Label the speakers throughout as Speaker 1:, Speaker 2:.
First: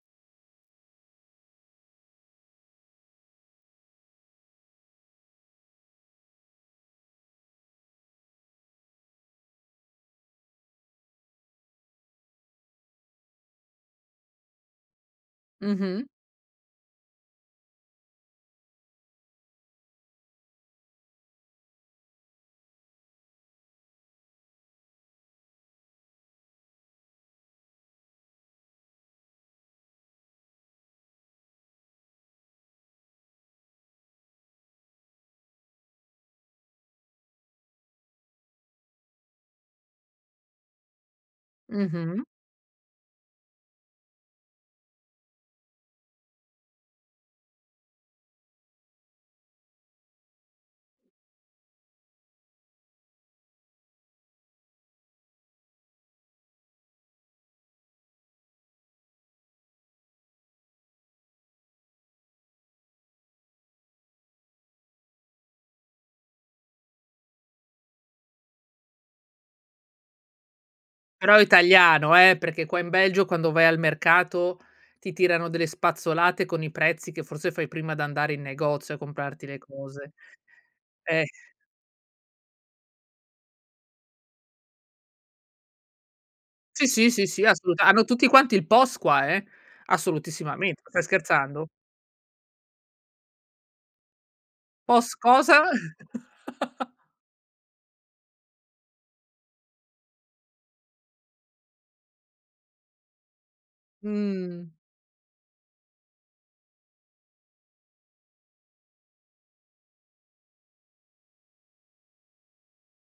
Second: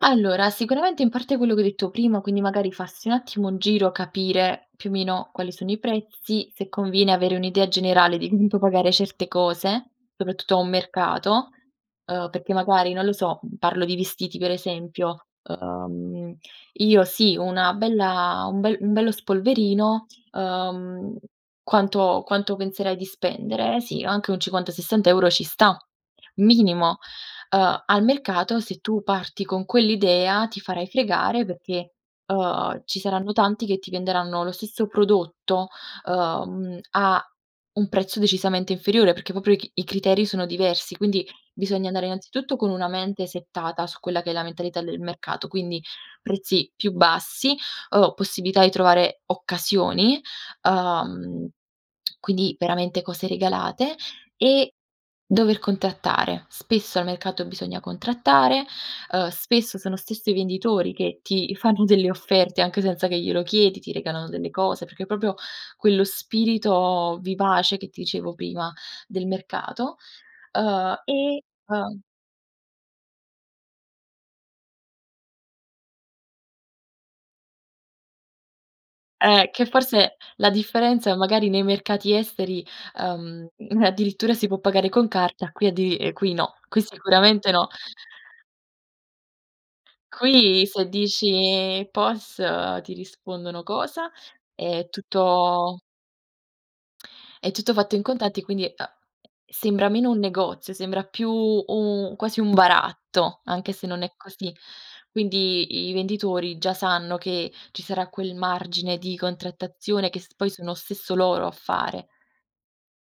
Speaker 1: Allora, sicuramente, in parte, quello che hai detto prima, quindi magari farsi un attimo un giro, capire, più o meno, quali sono i prezzi, se conviene avere un'idea generale di [unintelligible] puoi pagare certe cose, soprattutto a un mercato, uhm, perché, magari non lo so, parlo di vestiti per esempio:
Speaker 2: Mh-mh.
Speaker 1: uhm, io sì, una bella un bel un bello spolverino, uhm, quanto quanto penserai di spendere? Sì, anche un 50-60 € ci sta, minimo. Uhm, al mercato se tu parti con quell'idea ti farai fregare perché, uhm, ci saranno tanti che ti venderanno lo stesso prodotto, uhm, a un prezzo decisamente inferiore, perché proprio i c i criteri sono diversi, quindi bisogna andare
Speaker 2: Mh-mh.
Speaker 1: innanzitutto con una mente settata su quella che è la mentalità del mercato, quindi prezzi più bassi o possibilità di trovare occasioni. Uhm, quindi veramente cose regalate e dover contrattare. Spesso al mercato bisogna contrattare, uhm, spesso sono stesso i venditori che ti fanno delle offerte, anche senza che glielo chiedi, ti regalano delle cose perché proprio quello spirito vivace, che ti dicevo prima, del mercato, uhm,
Speaker 2: Però è
Speaker 1: e uhm
Speaker 2: italiano, eh! Perché qua in Belgio, quando vai al mercato, ti tirano delle spazzolate con i prezzi che forse fai prima di andare in negozio a comprarti
Speaker 1: Eh,
Speaker 2: le
Speaker 1: che
Speaker 2: cose.
Speaker 1: forse la differenza,
Speaker 2: Eh.
Speaker 1: magari nei mercati esteri, uhm, addirittura si può pagare con carta, qui addi ehm, qui no, qui
Speaker 2: Sì, sì, sì, sì,
Speaker 1: sicuramente no.
Speaker 2: assoluta hanno tutti quanti il pos qua, eh!
Speaker 1: Qui
Speaker 2: Assolutissimamente.
Speaker 1: se
Speaker 2: Stai scherzando?
Speaker 1: dici: "Pos?", ti rispondono: "Cosa?" È
Speaker 2: "Pos cosa?"
Speaker 1: tutto è tutto fatto in contanti e, quindi, uhm, sembra meno un negozio, sembra più u quasi un baratto, anche se non è così.
Speaker 2: Mh.
Speaker 1: Quindi i venditori già sanno che ci sarà quel margine di contrattazione che s poi sono stesso loro a fare.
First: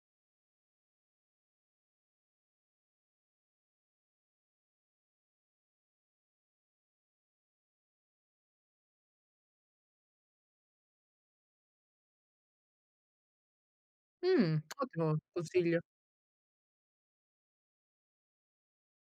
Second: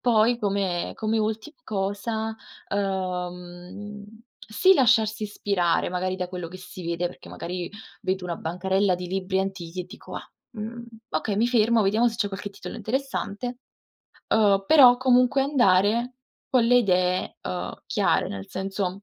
Speaker 1: Poi, come come ultima cosa, uhm, sì, lasciarsi ispirare magari da quello che si vede, perché magari vedo una bancarella di libri antichi e dico: "Ah, mhmm, okay, mi fermo, vediamo se c'è qualche titolo interessante",
Speaker 2: Mh.
Speaker 1: uhm, però
Speaker 2: Ottimo
Speaker 1: comunque
Speaker 2: consiglio.
Speaker 1: andare con le idee, uhm, chiare, nel senso